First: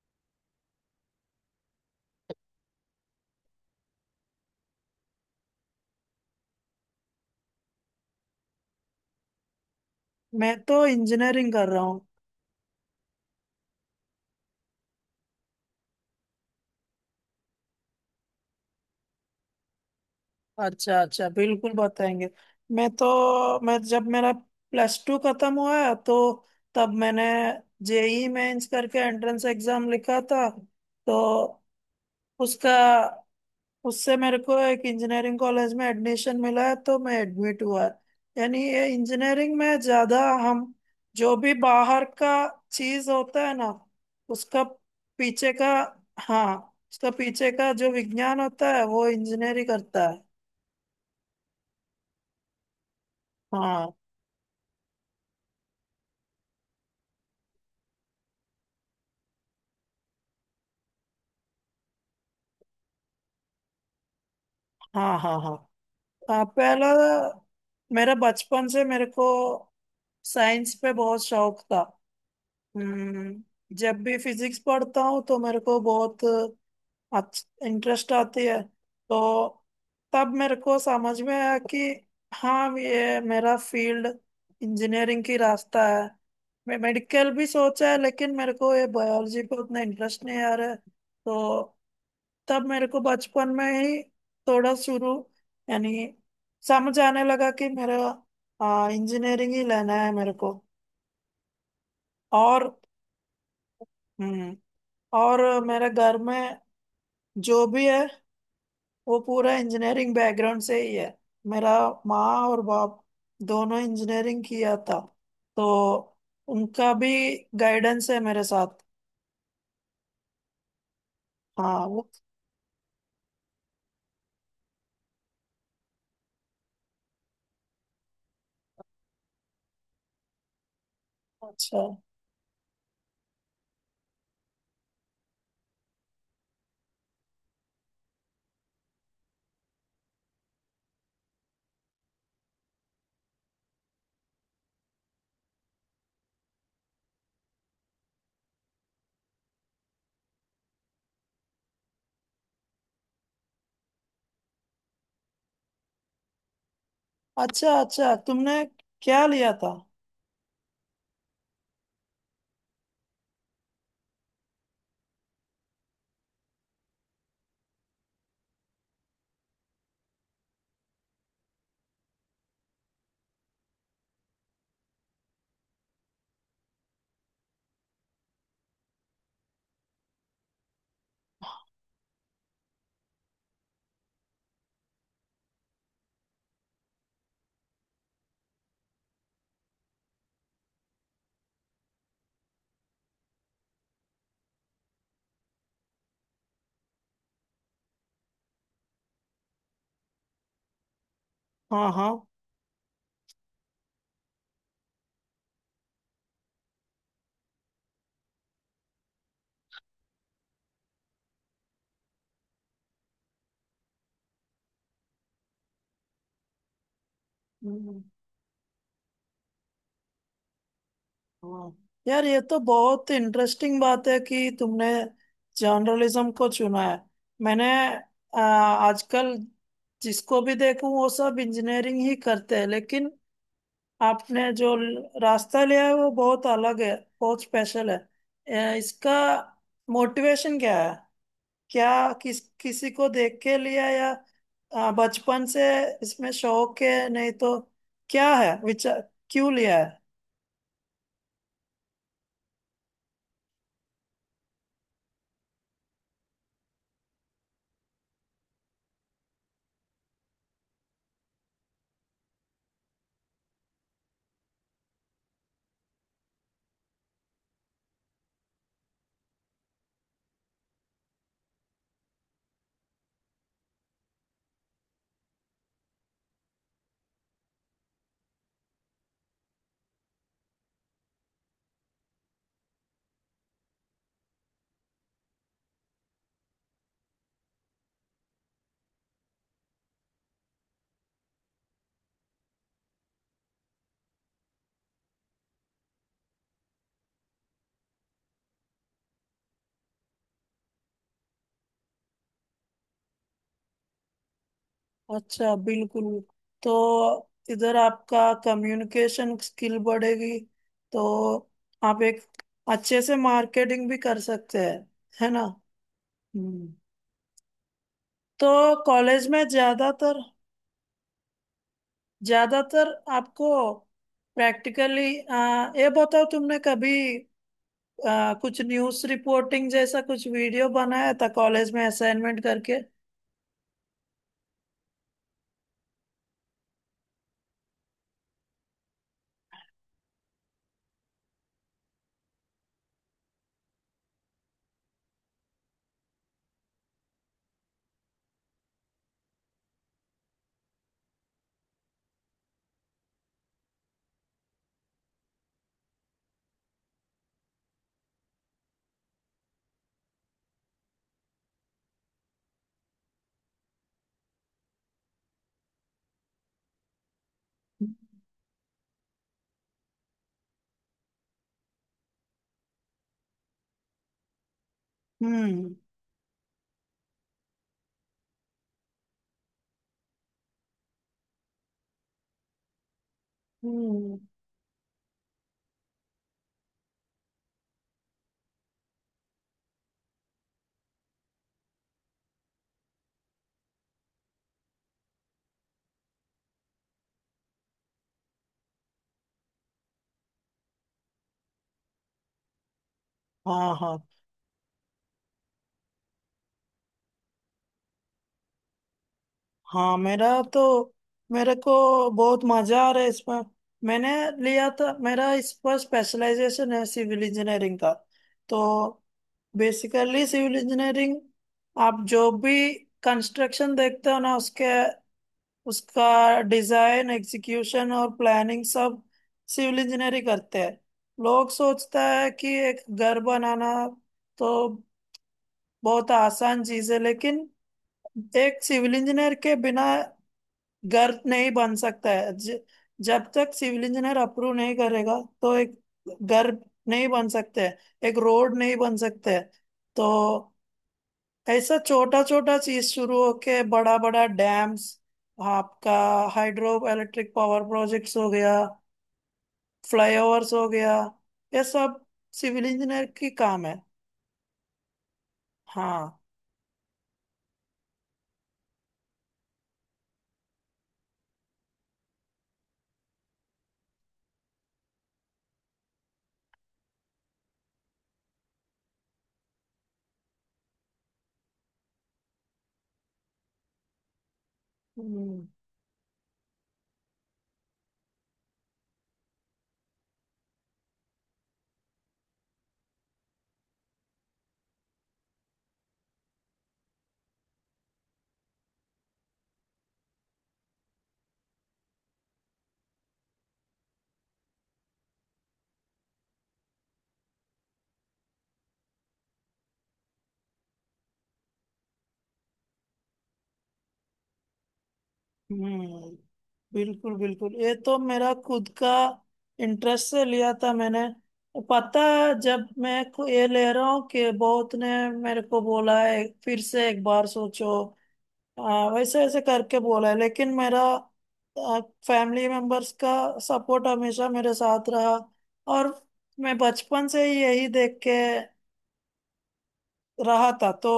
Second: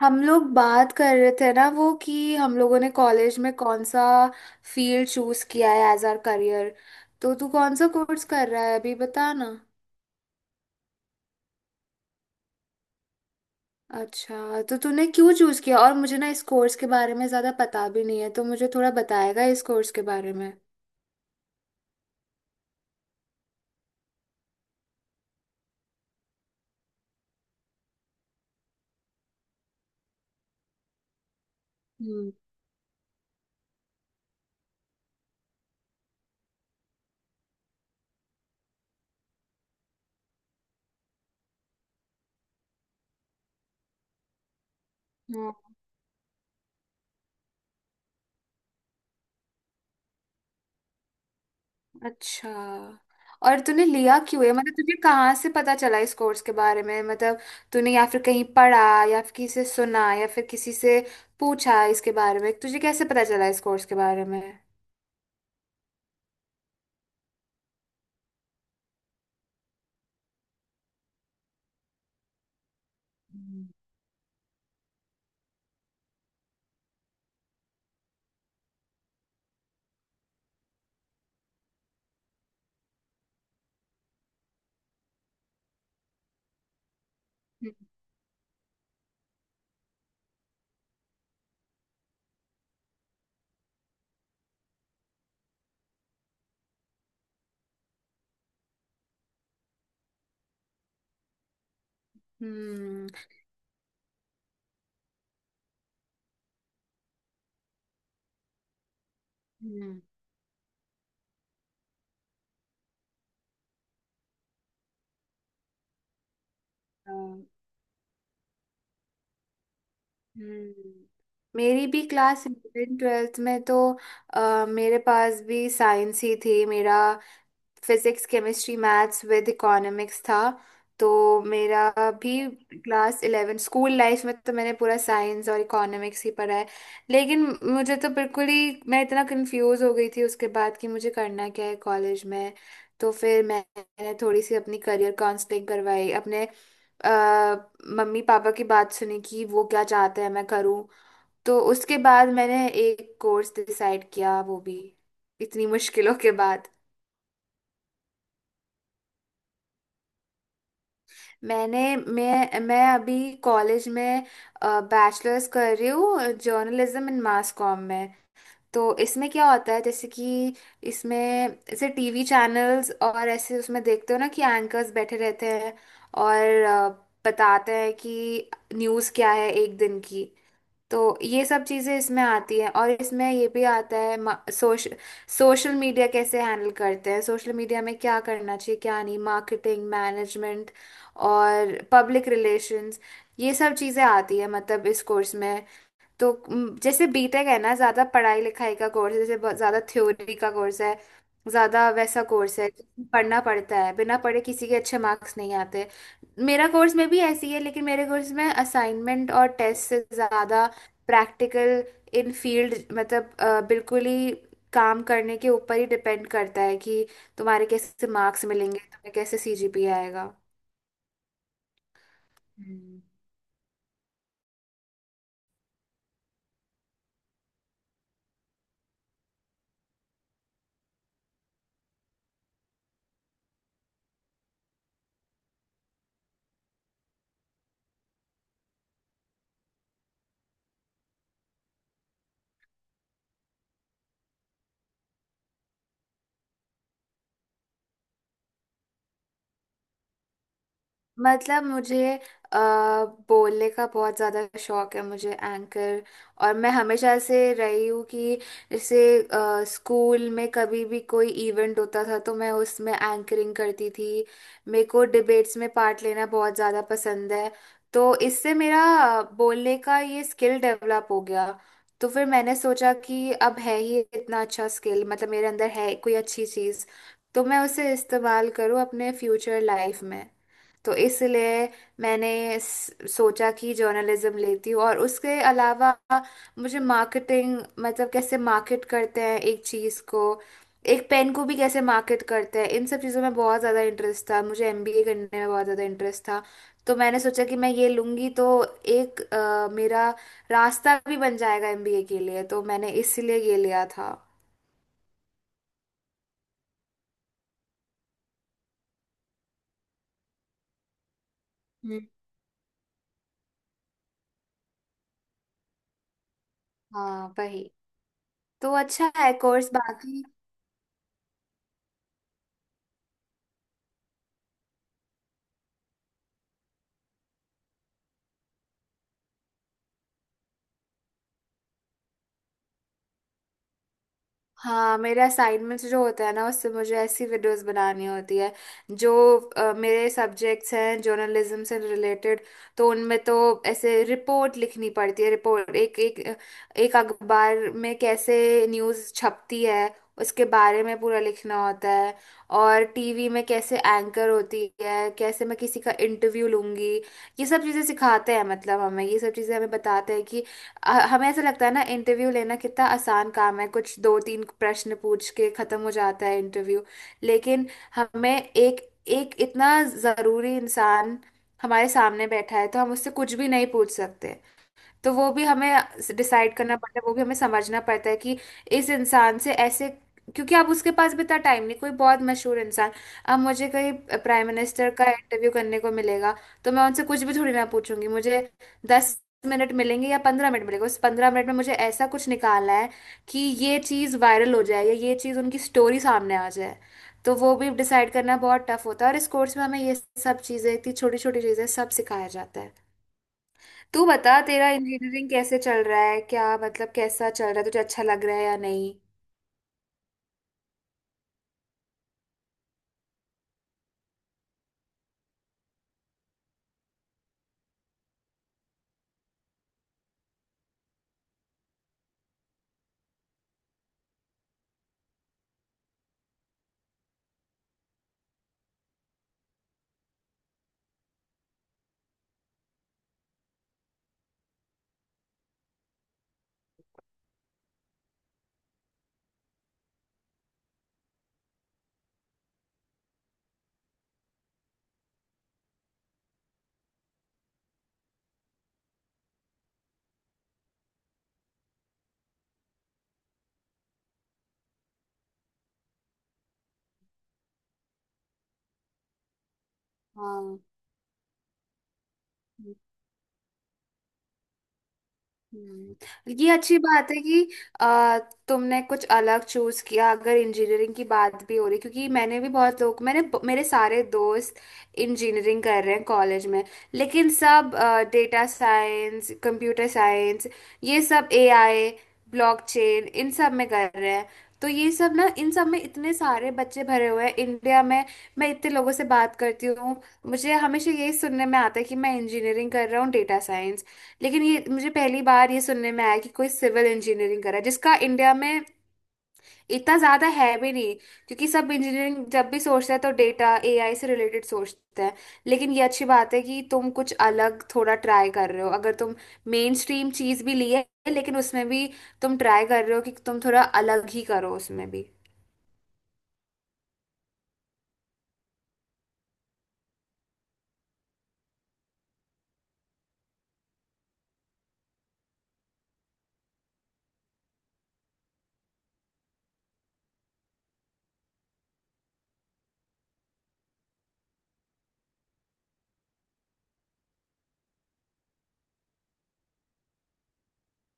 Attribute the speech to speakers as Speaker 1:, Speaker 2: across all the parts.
Speaker 1: हम लोग बात कर रहे थे ना वो कि हम लोगों ने कॉलेज में कौन सा फील्ड चूज किया है एज आर करियर। तो तू कौन सा कोर्स कर रहा है अभी बता ना।
Speaker 2: मैं तो इंजीनियरिंग कर रहा हूँ।
Speaker 1: अच्छा, तो तूने क्यों चूज किया और मुझे ना इस कोर्स के बारे में ज्यादा पता भी नहीं है तो मुझे थोड़ा बताएगा इस कोर्स के बारे में।
Speaker 2: अच्छा अच्छा, बिल्कुल बताएंगे। मैं जब मेरा +2 खत्म हुआ, तो तब मैंने जेई मेंस करके एंट्रेंस एग्जाम लिखा था। तो
Speaker 1: हम्म।
Speaker 2: उसका उससे मेरे को एक इंजीनियरिंग कॉलेज में एडमिशन मिला है, तो मैं एडमिट हुआ। यानी ये इंजीनियरिंग में ज्यादा हम जो भी बाहर का चीज होता है ना, उसका पीछे का, हाँ उसका पीछे का जो विज्ञान होता है, वो इंजीनियरिंग करता है।
Speaker 1: अच्छा। और तूने
Speaker 2: हाँ
Speaker 1: लिया क्यों है मतलब तुझे कहाँ से पता चला इस कोर्स के बारे में मतलब तूने या फिर कहीं पढ़ा या फिर किसी से सुना या फिर किसी से पूछा इसके बारे में तुझे कैसे पता चला इस कोर्स के बारे में।
Speaker 2: हाँ, हाँ, हाँ। हाँ, पहला, मेरा बचपन से मेरे को साइंस पे बहुत शौक था।
Speaker 1: हम्म।
Speaker 2: हम्म। जब भी फिजिक्स पढ़ता हूँ तो मेरे को बहुत अच्छा इंटरेस्ट आती है। तो तब मेरे को समझ में आया कि हाँ, ये मेरा फील्ड इंजीनियरिंग की रास्ता है। मैं मेडिकल भी सोचा है, लेकिन मेरे को ये बायोलॉजी पे उतना इंटरेस्ट नहीं आ रहा है। तो तब मेरे को बचपन में ही थोड़ा शुरू, यानी समझ आने लगा कि मेरा इंजीनियरिंग ही लेना है मेरे को। और
Speaker 1: हम्म।
Speaker 2: हम्म, और मेरे घर में जो भी है वो पूरा
Speaker 1: हम्म।
Speaker 2: इंजीनियरिंग बैकग्राउंड से ही है। मेरा माँ और बाप दोनों इंजीनियरिंग किया था, तो उनका भी
Speaker 1: हम्म।
Speaker 2: गाइडेंस है मेरे साथ।
Speaker 1: हम्म।
Speaker 2: हाँ,
Speaker 1: मेरी भी
Speaker 2: वो
Speaker 1: क्लास इलेवन ट्वेल्थ में तो मेरे पास भी साइंस ही थी। मेरा physics chemistry maths with economics था। तो
Speaker 2: अच्छा,
Speaker 1: मेरा भी क्लास इलेवन स्कूल लाइफ में तो मैंने पूरा साइंस और इकोनॉमिक्स ही पढ़ा है। लेकिन मुझे तो बिल्कुल ही मैं इतना कंफ्यूज हो गई थी उसके बाद कि मुझे करना क्या है कॉलेज में। तो फिर मैंने थोड़ी सी अपनी करियर काउंसलिंग करवाई अपने अ, मम्मी पापा की बात सुनी कि वो क्या चाहते हैं मैं करूं। तो उसके बाद मैंने एक कोर्स डिसाइड किया वो भी इतनी मुश्किलों के बाद।
Speaker 2: अच्छा। अच्छा तुमने क्या लिया था?
Speaker 1: मैं अभी कॉलेज में बैचलर्स कर रही हूँ जर्नलिज्म इन मास कॉम में। तो इसमें क्या होता है जैसे कि इसमें ऐसे टीवी चैनल्स और ऐसे उसमें देखते हो ना कि एंकर्स बैठे रहते हैं और बताते हैं कि न्यूज़ क्या है एक दिन की। तो ये सब चीजें इसमें आती हैं और इसमें ये भी आता है सोशल मीडिया कैसे हैंडल करते हैं सोशल मीडिया में क्या करना चाहिए क्या नहीं मार्केटिंग मैनेजमेंट और पब्लिक रिलेशंस ये सब चीजें आती है मतलब इस कोर्स में। तो जैसे बीटेक है ना ज्यादा पढ़ाई लिखाई का कोर्स है जैसे बहुत ज्यादा थ्योरी का कोर्स है ज्यादा
Speaker 2: हाँ, हाँ।
Speaker 1: वैसा कोर्स है जिसमें पढ़ना पड़ता है बिना पढ़े किसी के अच्छे मार्क्स नहीं आते। मेरा कोर्स में भी ऐसी है लेकिन मेरे कोर्स में असाइनमेंट और टेस्ट से ज्यादा प्रैक्टिकल इन फील्ड मतलब बिल्कुल ही काम करने के ऊपर ही डिपेंड करता है कि तुम्हारे
Speaker 2: हम्म,
Speaker 1: कैसे मार्क्स मिलेंगे तुम्हें कैसे सीजीपीए आएगा।
Speaker 2: हाँ, यार ये तो बहुत इंटरेस्टिंग बात है कि तुमने जर्नलिज्म को चुना है। मैंने, आजकल जिसको भी देखूं वो सब इंजीनियरिंग ही करते हैं, लेकिन आपने जो रास्ता लिया है वो बहुत अलग है, बहुत स्पेशल है। इसका मोटिवेशन क्या है? क्या किस किसी को देख के लिया, या बचपन से इसमें शौक है, नहीं तो क्या है विचार, क्यों लिया है?
Speaker 1: मतलब मुझे बोलने का बहुत ज़्यादा शौक है मुझे एंकर और मैं हमेशा से रही हूँ कि जैसे स्कूल में कभी भी कोई इवेंट होता था तो मैं उसमें एंकरिंग करती थी। मेरे को डिबेट्स में पार्ट लेना बहुत ज़्यादा पसंद है। तो इससे मेरा बोलने का ये स्किल डेवलप हो गया। तो फिर मैंने सोचा कि अब है ही इतना अच्छा स्किल मतलब मेरे अंदर है कोई अच्छी चीज़ तो मैं उसे इस्तेमाल करूँ अपने फ्यूचर लाइफ में। तो इसलिए मैंने सोचा कि जर्नलिज्म लेती हूँ और उसके अलावा मुझे मार्केटिंग मतलब कैसे मार्केट करते हैं एक चीज़ को एक पेन को भी कैसे मार्केट करते हैं इन सब चीज़ों में बहुत ज़्यादा इंटरेस्ट था मुझे एमबीए करने में बहुत ज़्यादा इंटरेस्ट था। तो मैंने सोचा कि मैं ये लूँगी तो एक मेरा रास्ता भी बन जाएगा एमबीए के लिए तो मैंने इसलिए ये लिया था।
Speaker 2: अच्छा, बिल्कुल। तो इधर आपका कम्युनिकेशन स्किल बढ़ेगी, तो आप
Speaker 1: हम्म।
Speaker 2: एक अच्छे से मार्केटिंग भी कर सकते हैं, है ना। हम्म।
Speaker 1: हाँ वही।
Speaker 2: तो
Speaker 1: तो अच्छा
Speaker 2: कॉलेज
Speaker 1: है
Speaker 2: में
Speaker 1: कोर्स
Speaker 2: ज्यादातर,
Speaker 1: बाकी।
Speaker 2: ज्यादातर आपको प्रैक्टिकली ये बताओ, तुमने कभी कुछ न्यूज़ रिपोर्टिंग जैसा कुछ वीडियो बनाया था कॉलेज में असाइनमेंट करके?
Speaker 1: हाँ मेरे असाइनमेंट्स जो होते हैं ना उससे मुझे ऐसी वीडियोस बनानी होती है जो मेरे सब्जेक्ट्स हैं जर्नलिज्म से रिलेटेड। तो उनमें तो ऐसे रिपोर्ट लिखनी पड़ती है रिपोर्ट एक एक एक अखबार में कैसे न्यूज़ छपती है उसके बारे में पूरा लिखना होता है। और टीवी में कैसे एंकर होती है कैसे मैं किसी का इंटरव्यू लूंगी ये सब चीज़ें सिखाते हैं मतलब हमें ये सब चीज़ें हमें बताते हैं कि हमें ऐसा लगता है ना इंटरव्यू लेना कितना आसान काम है कुछ दो तीन प्रश्न पूछ के खत्म हो जाता है इंटरव्यू। लेकिन हमें एक एक इतना जरूरी इंसान हमारे सामने बैठा है तो हम उससे कुछ भी नहीं पूछ सकते। तो वो भी हमें
Speaker 2: हम्म।
Speaker 1: डिसाइड करना पड़ता है वो भी हमें समझना पड़ता है कि इस इंसान से ऐसे, क्योंकि आप उसके पास भी इतना टाइम नहीं कोई बहुत मशहूर इंसान। अब मुझे कहीं
Speaker 2: हम्म।
Speaker 1: प्राइम मिनिस्टर का इंटरव्यू करने को मिलेगा तो मैं उनसे कुछ भी थोड़ी ना पूछूंगी। मुझे 10 मिनट मिलेंगे या 15 मिनट मिलेंगे उस 15 मिनट में मुझे ऐसा कुछ निकालना है कि ये चीज़ वायरल हो जाए या ये चीज़ उनकी स्टोरी सामने आ जाए। तो वो भी डिसाइड करना बहुत टफ होता है और इस कोर्स में हमें ये सब चीज़ें इतनी छोटी छोटी चीज़ें सब सिखाया जाता है।
Speaker 2: हाँ, हाँ,
Speaker 1: तू बता तेरा इंजीनियरिंग कैसे चल रहा है क्या मतलब कैसा चल रहा है तुझे अच्छा लग रहा है या नहीं।
Speaker 2: हाँ, मेरा तो मेरे को बहुत मजा आ रहा है इसमें। मैंने लिया था, मेरा इस पर स्पेशलाइजेशन है सिविल इंजीनियरिंग का। तो बेसिकली सिविल इंजीनियरिंग, आप जो भी कंस्ट्रक्शन देखते हो ना, उसके उसका डिजाइन, एग्जीक्यूशन और प्लानिंग सब सिविल इंजीनियर ही करते हैं। लोग सोचता है कि एक घर बनाना तो बहुत आसान चीज है, लेकिन एक सिविल इंजीनियर के बिना घर नहीं बन सकता है। जब तक सिविल इंजीनियर अप्रूव नहीं करेगा, तो एक घर नहीं बन सकते है, एक रोड नहीं बन सकते है। तो ऐसा छोटा छोटा चीज शुरू होके बड़ा बड़ा डैम्स, आपका हाइड्रो इलेक्ट्रिक पावर प्रोजेक्ट्स हो गया, फ्लाईओवर्स
Speaker 1: हाँ।
Speaker 2: हो गया, ये सब सिविल इंजीनियर की काम है।
Speaker 1: हम्म।
Speaker 2: हाँ।
Speaker 1: ये अच्छी बात है कि आ, तुमने कुछ अलग चूज किया अगर इंजीनियरिंग की बात भी हो रही क्योंकि मैंने भी बहुत लोग मैंने मेरे सारे दोस्त इंजीनियरिंग कर रहे हैं कॉलेज में। लेकिन सब डेटा साइंस कंप्यूटर साइंस ये सब एआई ब्लॉकचेन इन सब में कर रहे हैं। तो ये सब ना
Speaker 2: हम्म।
Speaker 1: इन सब में इतने सारे बच्चे भरे हुए हैं इंडिया में। मैं इतने लोगों से बात करती हूँ मुझे हमेशा यही सुनने में आता है कि मैं इंजीनियरिंग कर रहा हूँ डेटा साइंस। लेकिन ये मुझे पहली बार ये सुनने में आया कि कोई सिविल इंजीनियरिंग करा है, जिसका इंडिया में इतना ज्यादा है भी नहीं। क्योंकि सब इंजीनियरिंग जब भी सोचते हैं तो डेटा एआई से रिलेटेड सोचते हैं। लेकिन ये अच्छी बात है कि तुम कुछ अलग थोड़ा ट्राई कर रहे हो अगर तुम मेन स्ट्रीम चीज भी ली है लेकिन उसमें भी तुम ट्राई कर रहे हो कि तुम थोड़ा अलग ही करो उसमें भी।
Speaker 2: हम्म, बिल्कुल बिल्कुल, ये तो मेरा खुद का इंटरेस्ट से लिया था मैंने। पता है, जब मैं ये ले रहा हूँ कि बहुत ने मेरे को बोला है फिर से एक बार सोचो। हाँ, वैसे ऐसे करके बोला है, लेकिन मेरा फैमिली मेंबर्स का सपोर्ट हमेशा मेरे साथ रहा। और मैं बचपन से ही यही देख के रहा था, तो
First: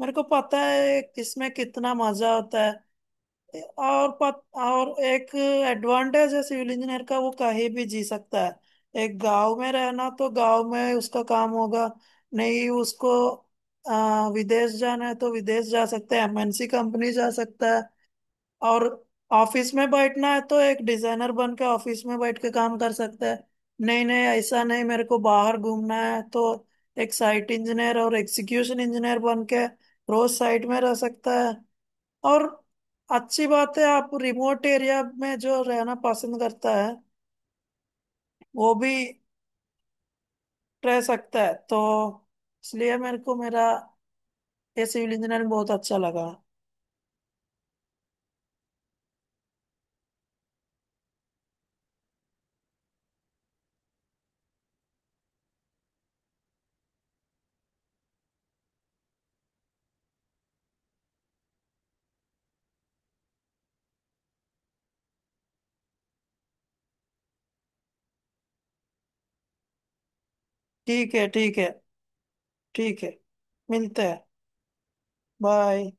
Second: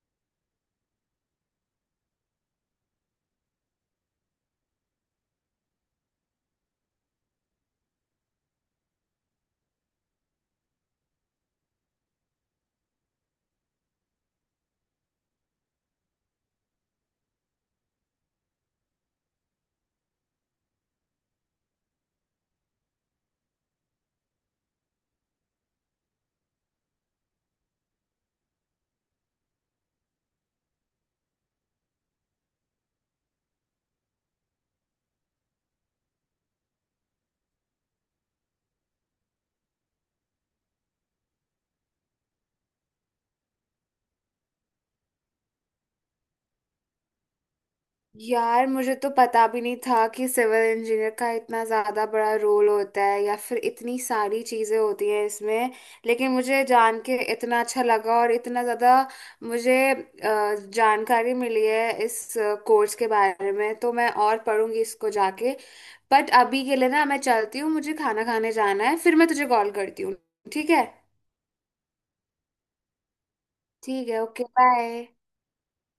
Speaker 2: मेरे को पता है इसमें कितना मजा होता है। और और एक एडवांटेज है सिविल इंजीनियर का, वो कहीं भी जी सकता है। एक गांव में रहना तो गांव में उसका काम होगा। नहीं उसको विदेश जाना है तो विदेश जा सकता है, एमएनसी कंपनी जा सकता है। और ऑफिस में बैठना है तो एक डिजाइनर बन के ऑफिस में बैठ के काम कर सकते हैं। नहीं, नहीं, ऐसा नहीं, मेरे को बाहर घूमना है तो एक साइट इंजीनियर और एग्जीक्यूशन इंजीनियर बन के रोज साइट में रह सकता है। और अच्छी बात है, आप रिमोट एरिया में जो रहना पसंद करता है वो भी रह सकता है। तो इसलिए मेरे को मेरा ये सिविल इंजीनियरिंग बहुत अच्छा लगा।
Speaker 1: यार मुझे तो पता भी नहीं था कि सिविल इंजीनियर का इतना ज़्यादा बड़ा रोल होता है या फिर इतनी सारी चीज़ें होती हैं इसमें। लेकिन मुझे जान के इतना अच्छा लगा और इतना ज़्यादा मुझे जानकारी मिली है इस कोर्स के बारे में तो मैं और पढ़ूंगी इसको जाके। बट अभी के लिए ना मैं चलती हूँ मुझे खाना खाने जाना है फिर मैं तुझे कॉल करती हूँ। ठीक है।
Speaker 2: ठीक है, ठीक है। ठीक है, मिलते
Speaker 1: ठीक
Speaker 2: हैं।
Speaker 1: है ओके बाय।
Speaker 2: बाय।